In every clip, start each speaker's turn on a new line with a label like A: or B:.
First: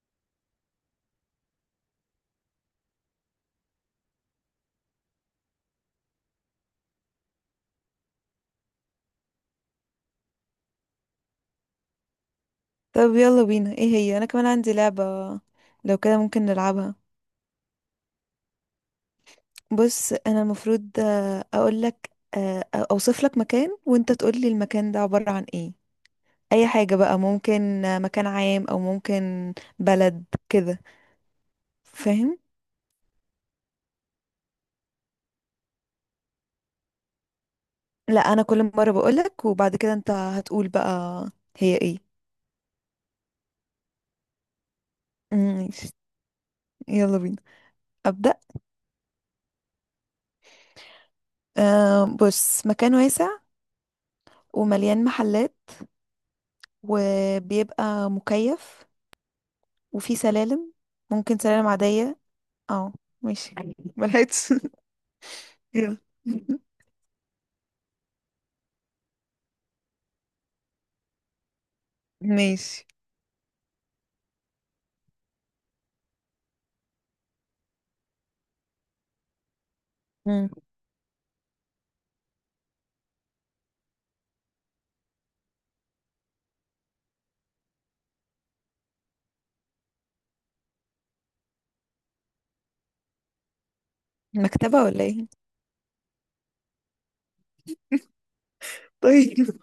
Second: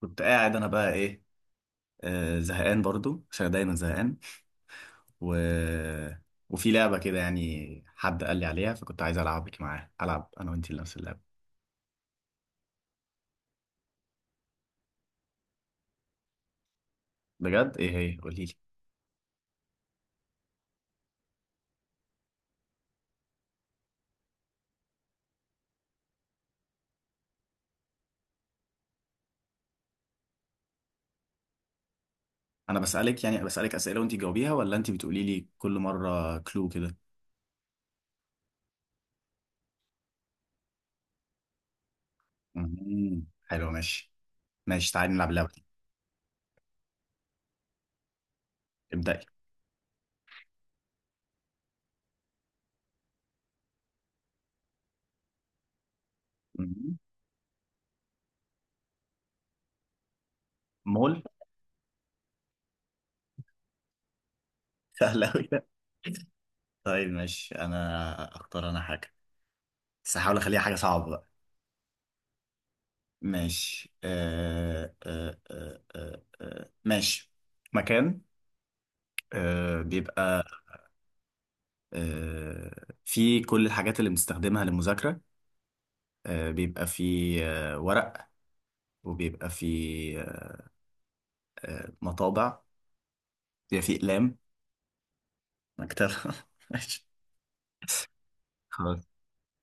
A: كنت قاعد انا بقى ايه. آه، زهقان برضو عشان دايما زهقان. و... وفي لعبة كده، يعني حد قال لي عليها، فكنت عايز العبك معاه. العب انا وانتي نفس اللعبة.
B: طب يلا بينا، ايه هي؟ انا كمان عندي لعبة. لو كده ممكن نلعبها.
A: بجد ايه هي؟ قولي لي.
B: بص انا المفروض اقول لك. اوصف لك مكان وانت تقول لي المكان ده عبارة عن ايه. اي حاجة بقى، ممكن مكان عام او ممكن بلد كده. فاهم؟
A: انا بسألك يعني، بسألك أسئلة وانتي بتقوليها، ولا انتي بتقولي لي كل مرة كلو كده؟
B: لا، انا كل مرة بقول لك وبعد كده انت هتقول بقى هي ايه.
A: مهم. حلو، ماشي. ماشي، تعالي نلعب اللعبة دي.
B: ماشي، يلا بينا، ابدأ.
A: ابدأي.
B: أه بص، مكان واسع ومليان محلات
A: مهم.
B: وبيبقى مكيف وفي سلالم.
A: مول.
B: ممكن سلالم عادية. اه. ماشي. ملحقتش
A: سهل أوي ده.
B: يلا.
A: طيب ماشي، انا اختار انا حاجة. بس هحاول اخليها حاجة صعبة بقى.
B: ماشي.
A: ماشي. ماشي. مكان، بيبقى
B: مم.
A: آه فيه كل الحاجات اللي بنستخدمها للمذاكرة. آه، بيبقى فيه ورق، وبيبقى فيه آه، مطابع، بيبقى فيه أقلام.
B: مكتبة ولا ايه؟
A: مكتبة. ماشي. خلاص.
B: طيب.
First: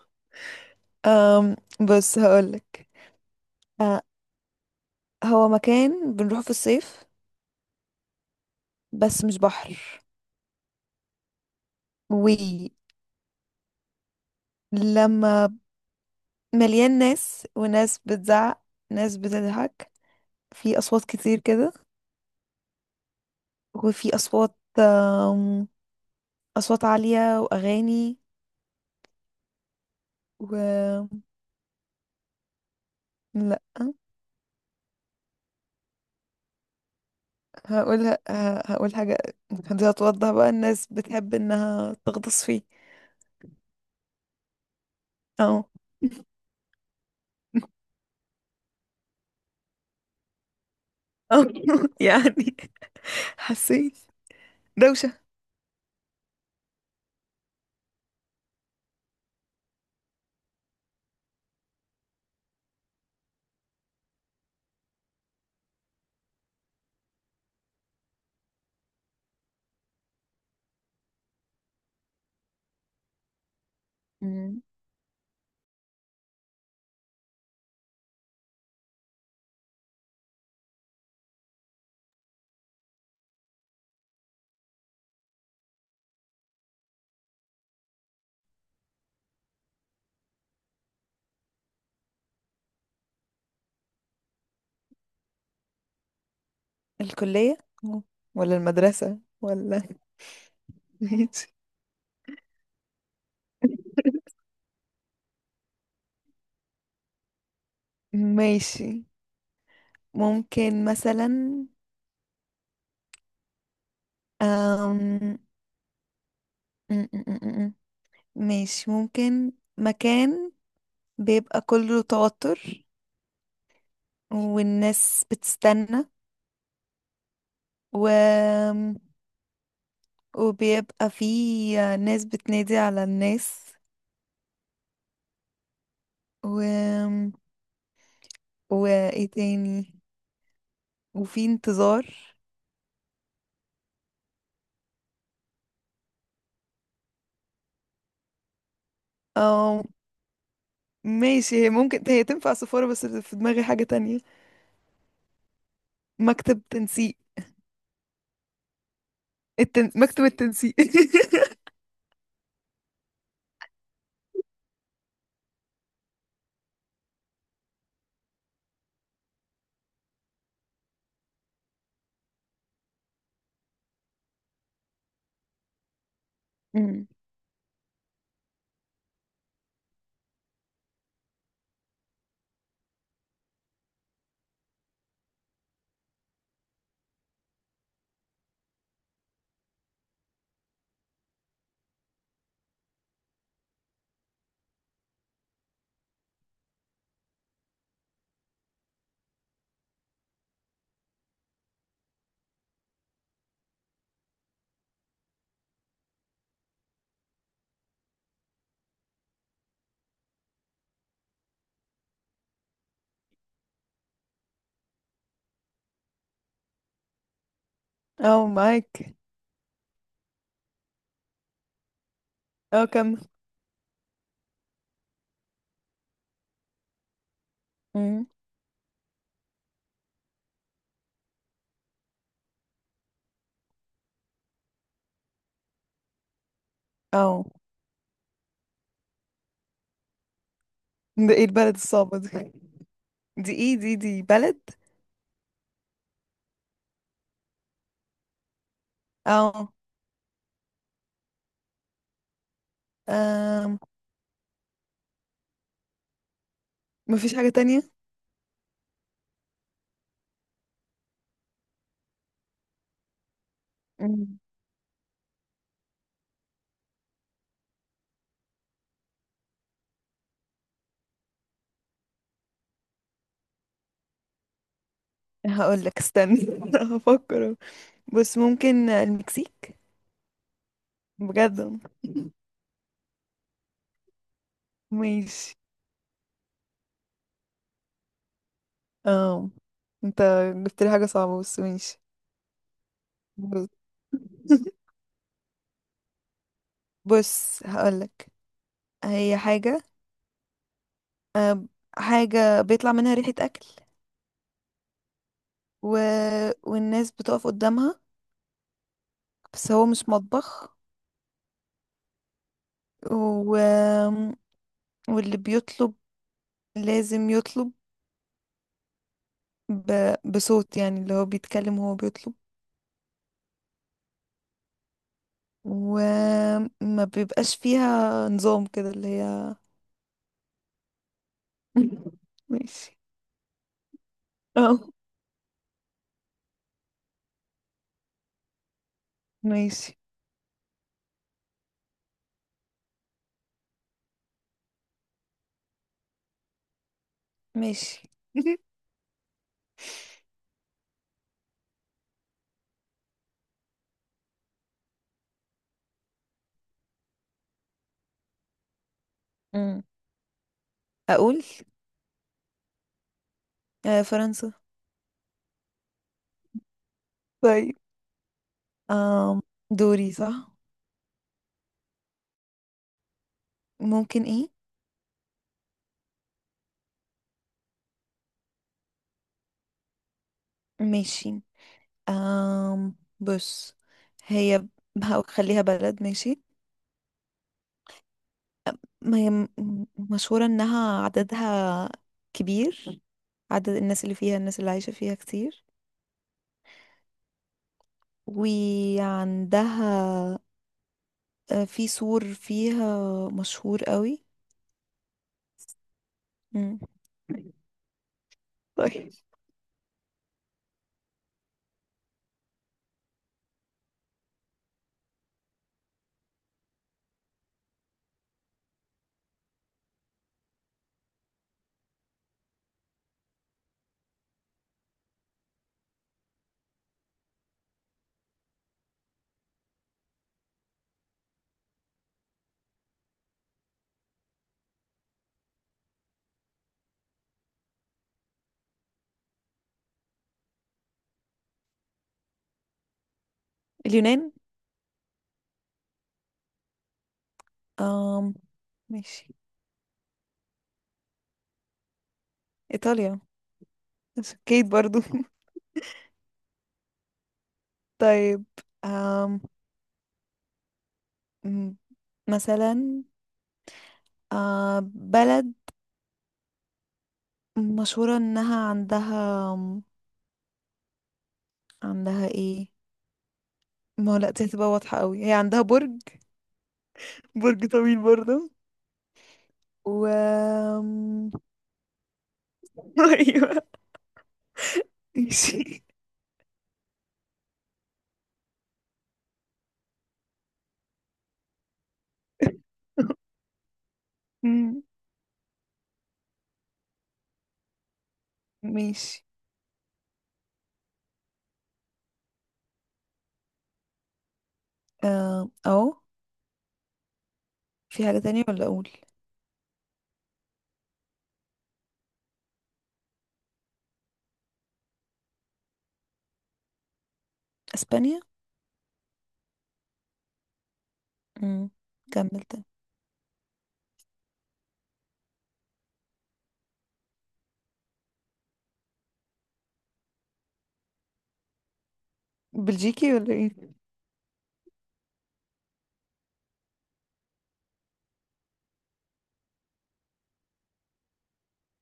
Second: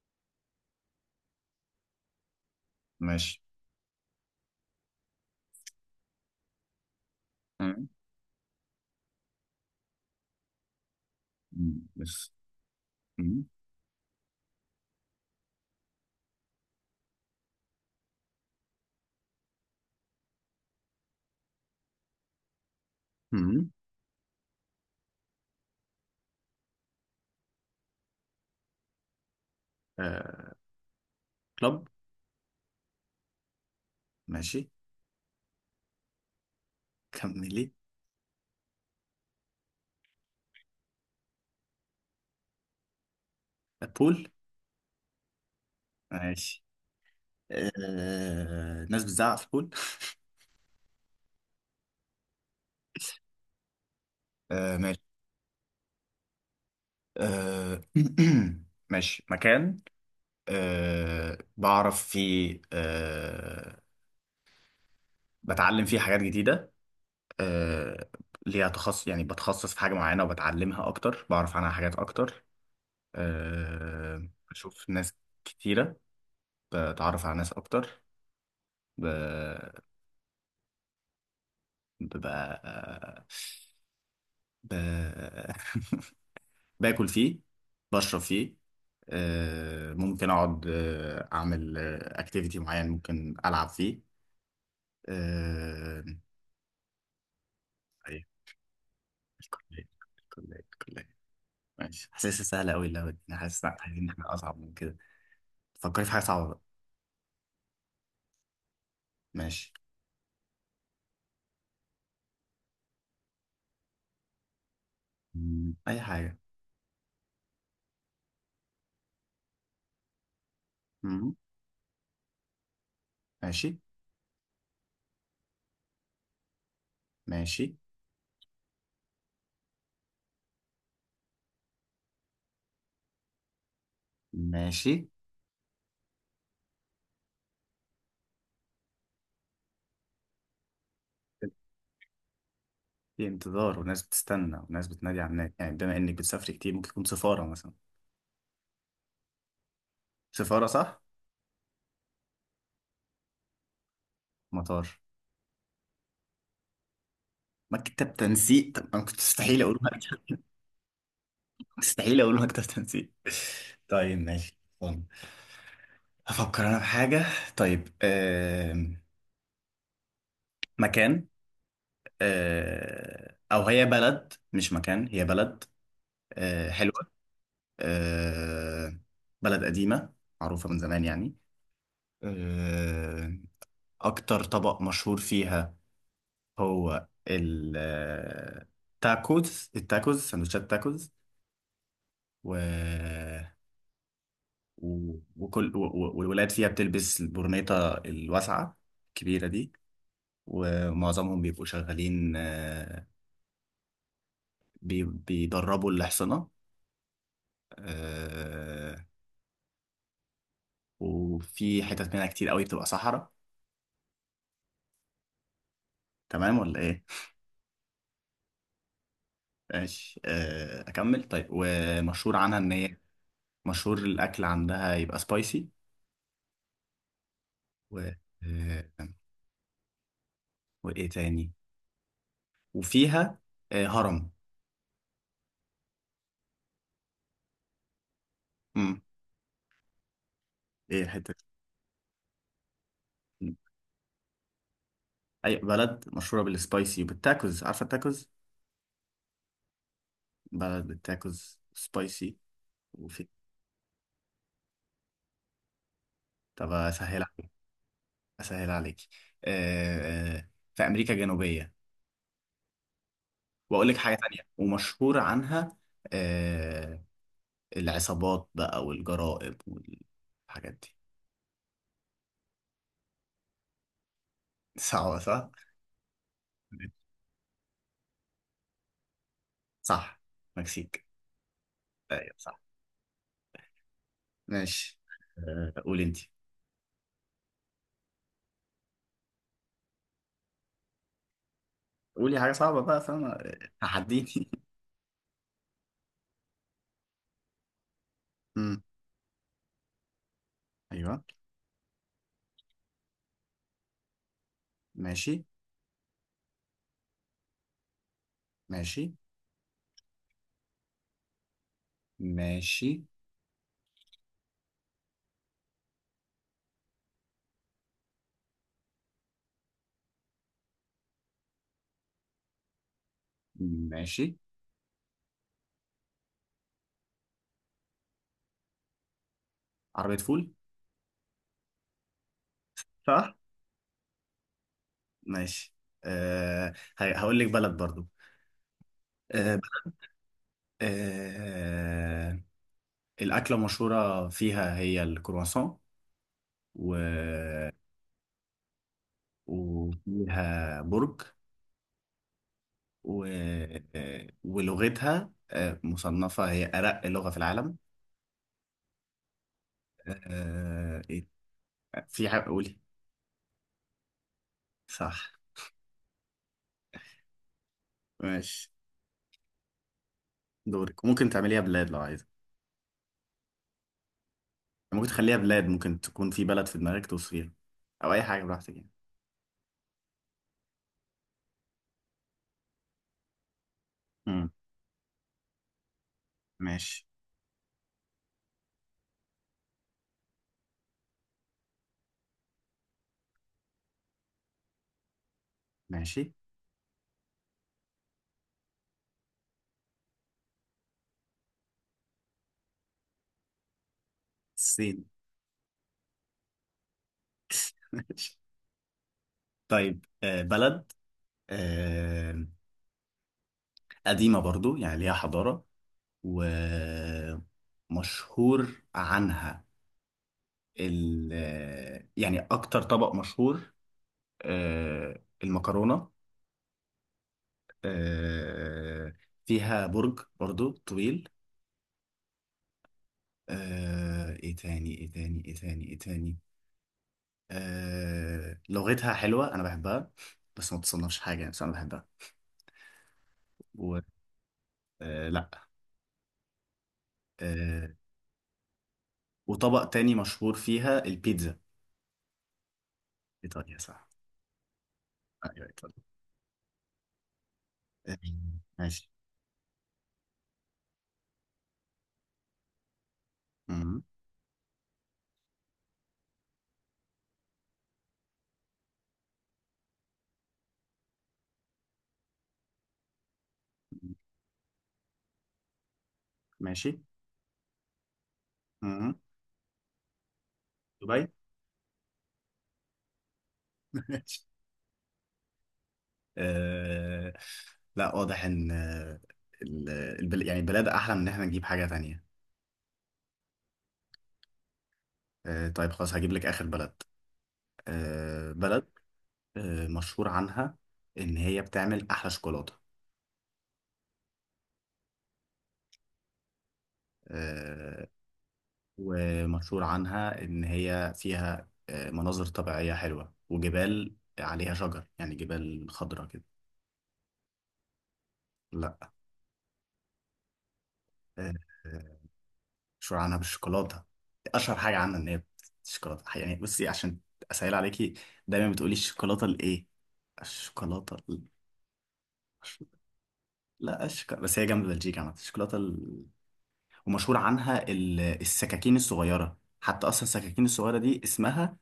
B: أم بص هقولك.
A: ماشي.
B: أه، هو مكان بنروحه في الصيف
A: مم.
B: بس مش بحر.
A: مم. بس.
B: ولما
A: مم.
B: مليان ناس وناس بتزعق، ناس بتضحك، في أصوات كتير كده.
A: مم.
B: وفي أصوات أم، أصوات عالية وأغاني.
A: آه،
B: و
A: كلوب.
B: لا.
A: ماشي، كملي.
B: هقول ه- هقول حاجة دي هتوضح بقى. الناس بتحب انها تغطس فيه.
A: آه، بول.
B: اه.
A: ماشي. آه، ناس بتزعق في البول.
B: اه، يعني حسيت
A: آه ماشي.
B: دوشة.
A: آه، ماشي. مكان آه، بعرف فيه آه، بتعلم فيه حاجات جديدة. آه، ليها تخصص، يعني بتخصص في حاجة معينة وبتعلمها أكتر، بعرف عنها حاجات أكتر. آه،
B: مم.
A: بشوف ناس كتيرة، بتعرف على ناس أكتر. ب... ببقى ب... باكل فيه، بشرب فيه. آه، ممكن أقعد آه، أعمل أكتيفيتي معين، ممكن ألعب فيه. آه...
B: الكلية. مم.
A: أيوة.
B: ولا المدرسة ولا
A: الكلية الكلية الكلية.
B: ماشي.
A: ماشي، حاسسها سهلة أوي اللعبة دي. أنا حاسس إن عايزين إن إحنا أصعب من كده. فكري في حاجة صعبة بقى.
B: ماشي
A: ماشي.
B: ممكن مثلا أم...
A: مم، أي حاجة.
B: م- م- م- م. ماشي ممكن مكان
A: مم.
B: بيبقى كله توتر،
A: ماشي.
B: والناس بتستنى،
A: ماشي.
B: و وبيبقى فيه ناس بتنادي على الناس.
A: ماشي.
B: و... وايه تاني؟ وفي انتظار.
A: في انتظار وناس بتستنى وناس بتنادي على الناس، يعني بما إنك بتسافري كتير، ممكن تكون سفارة مثلا.
B: اه،
A: سفارة صح؟
B: ماشي. هي ممكن هي تنفع سفارة بس في دماغي حاجة تانية.
A: مطار.
B: مكتب تنسيق.
A: مكتب تنسيق. طب أنا كنت مستحيل أقول
B: مكتب
A: مكتب.
B: التنسيق.
A: مستحيل أقول مكتب تنسيق. طيب ماشي طيب. هفكر أنا في حاجة. طيب آم، مكان، آه، او هي بلد مش مكان، هي بلد. آه،
B: مم.
A: حلوه. آه، بلد قديمه، معروفه من زمان يعني. آه، اكتر طبق مشهور فيها هو التاكوز. التاكوز سندوتشات تاكوز. و والولاد فيها بتلبس البرنيطة الواسعة الكبيرة دي. ومعظمهم بيبقوا شغالين آه، بيدربوا الأحصنة. وفي حتت منها كتير قوي بتبقى صحراء. تمام ولا ايه؟
B: اه، معاك.
A: ماشي، آه، اكمل. طيب ومشهور عنها ان
B: اه،
A: هي،
B: كمل.
A: مشهور الاكل عندها يبقى سبايسي. و
B: مم.
A: آه، وايه تاني؟ وفيها آه، هرم.
B: اه.
A: امم، ايه
B: ده
A: الحته
B: ايه البلد الصعبة دي؟
A: دي؟
B: دي ايه؟ دي بلد؟
A: اي بلد مشهوره بالسبايسي وبالتاكوز؟ عارفه التاكوز؟
B: اه.
A: بلد بالتاكوز سبايسي. وفي،
B: آم،
A: طب اسهل
B: مفيش حاجة
A: عليك.
B: تانية.
A: اسهل عليك. آه، آه، في امريكا الجنوبيه. واقول لك حاجه
B: مم.
A: تانية ومشهور عنها آه، العصابات بقى والجرائم والحاجات دي. صعبة صح؟
B: هقولك استنى. هفكر. بس ممكن المكسيك؟
A: صح، مكسيك.
B: بجد.
A: ايوه صح. ماشي.
B: ماشي.
A: آه، قول انت.
B: اه، انت جبت لي حاجة صعبة بس ماشي.
A: قولي حاجة صعبة بقى، فاهمة؟
B: بص.
A: تحديني.
B: بص هقولك.
A: أمم.
B: هي حاجة.
A: ايوه.
B: حاجة بيطلع منها ريحة أكل.
A: ماشي.
B: و... والناس بتقف قدامها
A: ماشي.
B: بس هو مش مطبخ.
A: ماشي.
B: و... واللي بيطلب لازم يطلب ب... بصوت، يعني اللي هو بيتكلم وهو بيطلب.
A: ماشي.
B: وما بيبقاش فيها نظام كده اللي هي.
A: عربية فول.
B: ماشي.
A: صح؟
B: اه.
A: ماشي. أه، هقول لك بلد برضو. أه.
B: ماشي.
A: أه، الأكلة المشهورة فيها هي الكرواسون و...
B: ماشي.
A: وفيها برج. و... آه، ولغتها آه، مصنفة هي أرق لغة في العالم.
B: امم
A: آه، آه، إيه؟
B: اقول
A: في حاجة، قولي.
B: فرنسا.
A: صح.
B: طيب.
A: ماشي.
B: آم دوري صح.
A: دورك، ممكن تعمليها بلاد لو عايزة.
B: ممكن ايه؟
A: ممكن تخليها بلاد، ممكن تكون في بلد في دماغك توصفيها، أو أي حاجة براحتك يعني.
B: ماشي. بص.
A: مم.
B: هي ب- هخليها بلد، ماشي.
A: ماشي.
B: ما هي مشهورة انها عددها كبير. عدد الناس اللي فيها، الناس اللي عايشة فيها كتير.
A: ماشي.
B: وعندها في سور فيها مشهور قوي.
A: الصين.
B: مم.
A: ماشي.
B: طيب
A: طيب آه، بلد آه، قديمة برضو يعني ليها حضارة. ومشهور عنها ال، يعني أكتر طبق مشهور آه، المكرونة. آه، فيها برج برضو طويل. آه، ايه تاني؟ آه، لغتها حلوة انا بحبها. بس ما تصنفش حاجة يعني، بس انا بحبها. و
B: اليونان.
A: آه، لا، آه،
B: آم ماشي.
A: وطبق تاني مشهور فيها البيتزا.
B: ايطاليا.
A: ايطاليا صح.
B: كيت برضو
A: ايوه ايطاليا. آه،
B: طيب.
A: ماشي.
B: آم، م- مثلا
A: مم.
B: بلد مشهورة انها عندها. عندها ايه؟ ما هو لا، دي هتبقى واضحة قوي. هي عندها برج.
A: ماشي.
B: برج طويل برضه.
A: مم.
B: و
A: دبي.
B: آم، ايوه. ماشي.
A: آه لا، واضح ان آه، يعني البلاد احلى من ان احنا نجيب حاجة تانية.
B: مم،
A: آه طيب خلاص، هجيب لك اخر بلد. آه بلد،
B: ماشي.
A: آه، مشهور عنها ان هي بتعمل احلى شوكولاتة.
B: اهو. في
A: آه،
B: حاجة تانية ولا اقول؟
A: ومشهور عنها ان هي فيها آه، مناظر طبيعية حلوة، وجبال عليها شجر يعني، جبال خضراء كده.
B: اسبانيا.
A: لا.
B: مم،
A: آه،
B: كمل تاني.
A: مشهورة عنها بالشوكولاتة. أشهر حاجة عنها إن هي الشوكولاتة. يعني بصي، عشان أسهل عليكي، دايما بتقولي الشوكولاتة الإيه؟ الشوكولاتة ال...
B: بلجيكي ولا ايه؟
A: لا، الشوكولاتة بس هي جنب بلجيكا عامة. الشوكولاتة ال... ومشهور عنها ال... السكاكين الصغيرة، حتى أصلا السكاكين الصغيرة دي اسمها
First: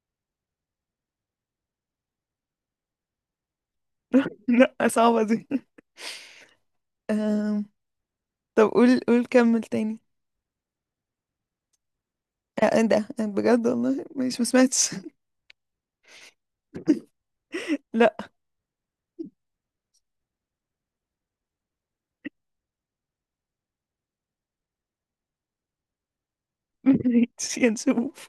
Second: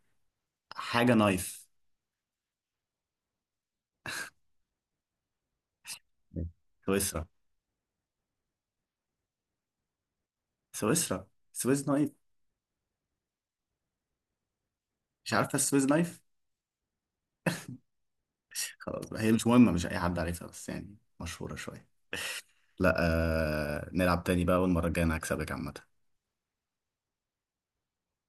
A: حاجة نايف.
B: لا صعبة دي.
A: سويسرا.
B: آم، طب قول قول كمل تاني.
A: سويسرا. سويس نايف.
B: ايه ده بجد؟ والله ماشي، ما سمعتش.
A: مش عارفة السويس نايف؟
B: لا.
A: خلاص بقى، هي مش مهمة، مش أي حد عارفها، بس يعني مشهورة شوية. لا. نلعب تاني بقى، والمرة الجاية أنا هكسبك عامة.
B: ماشي، هنشوف.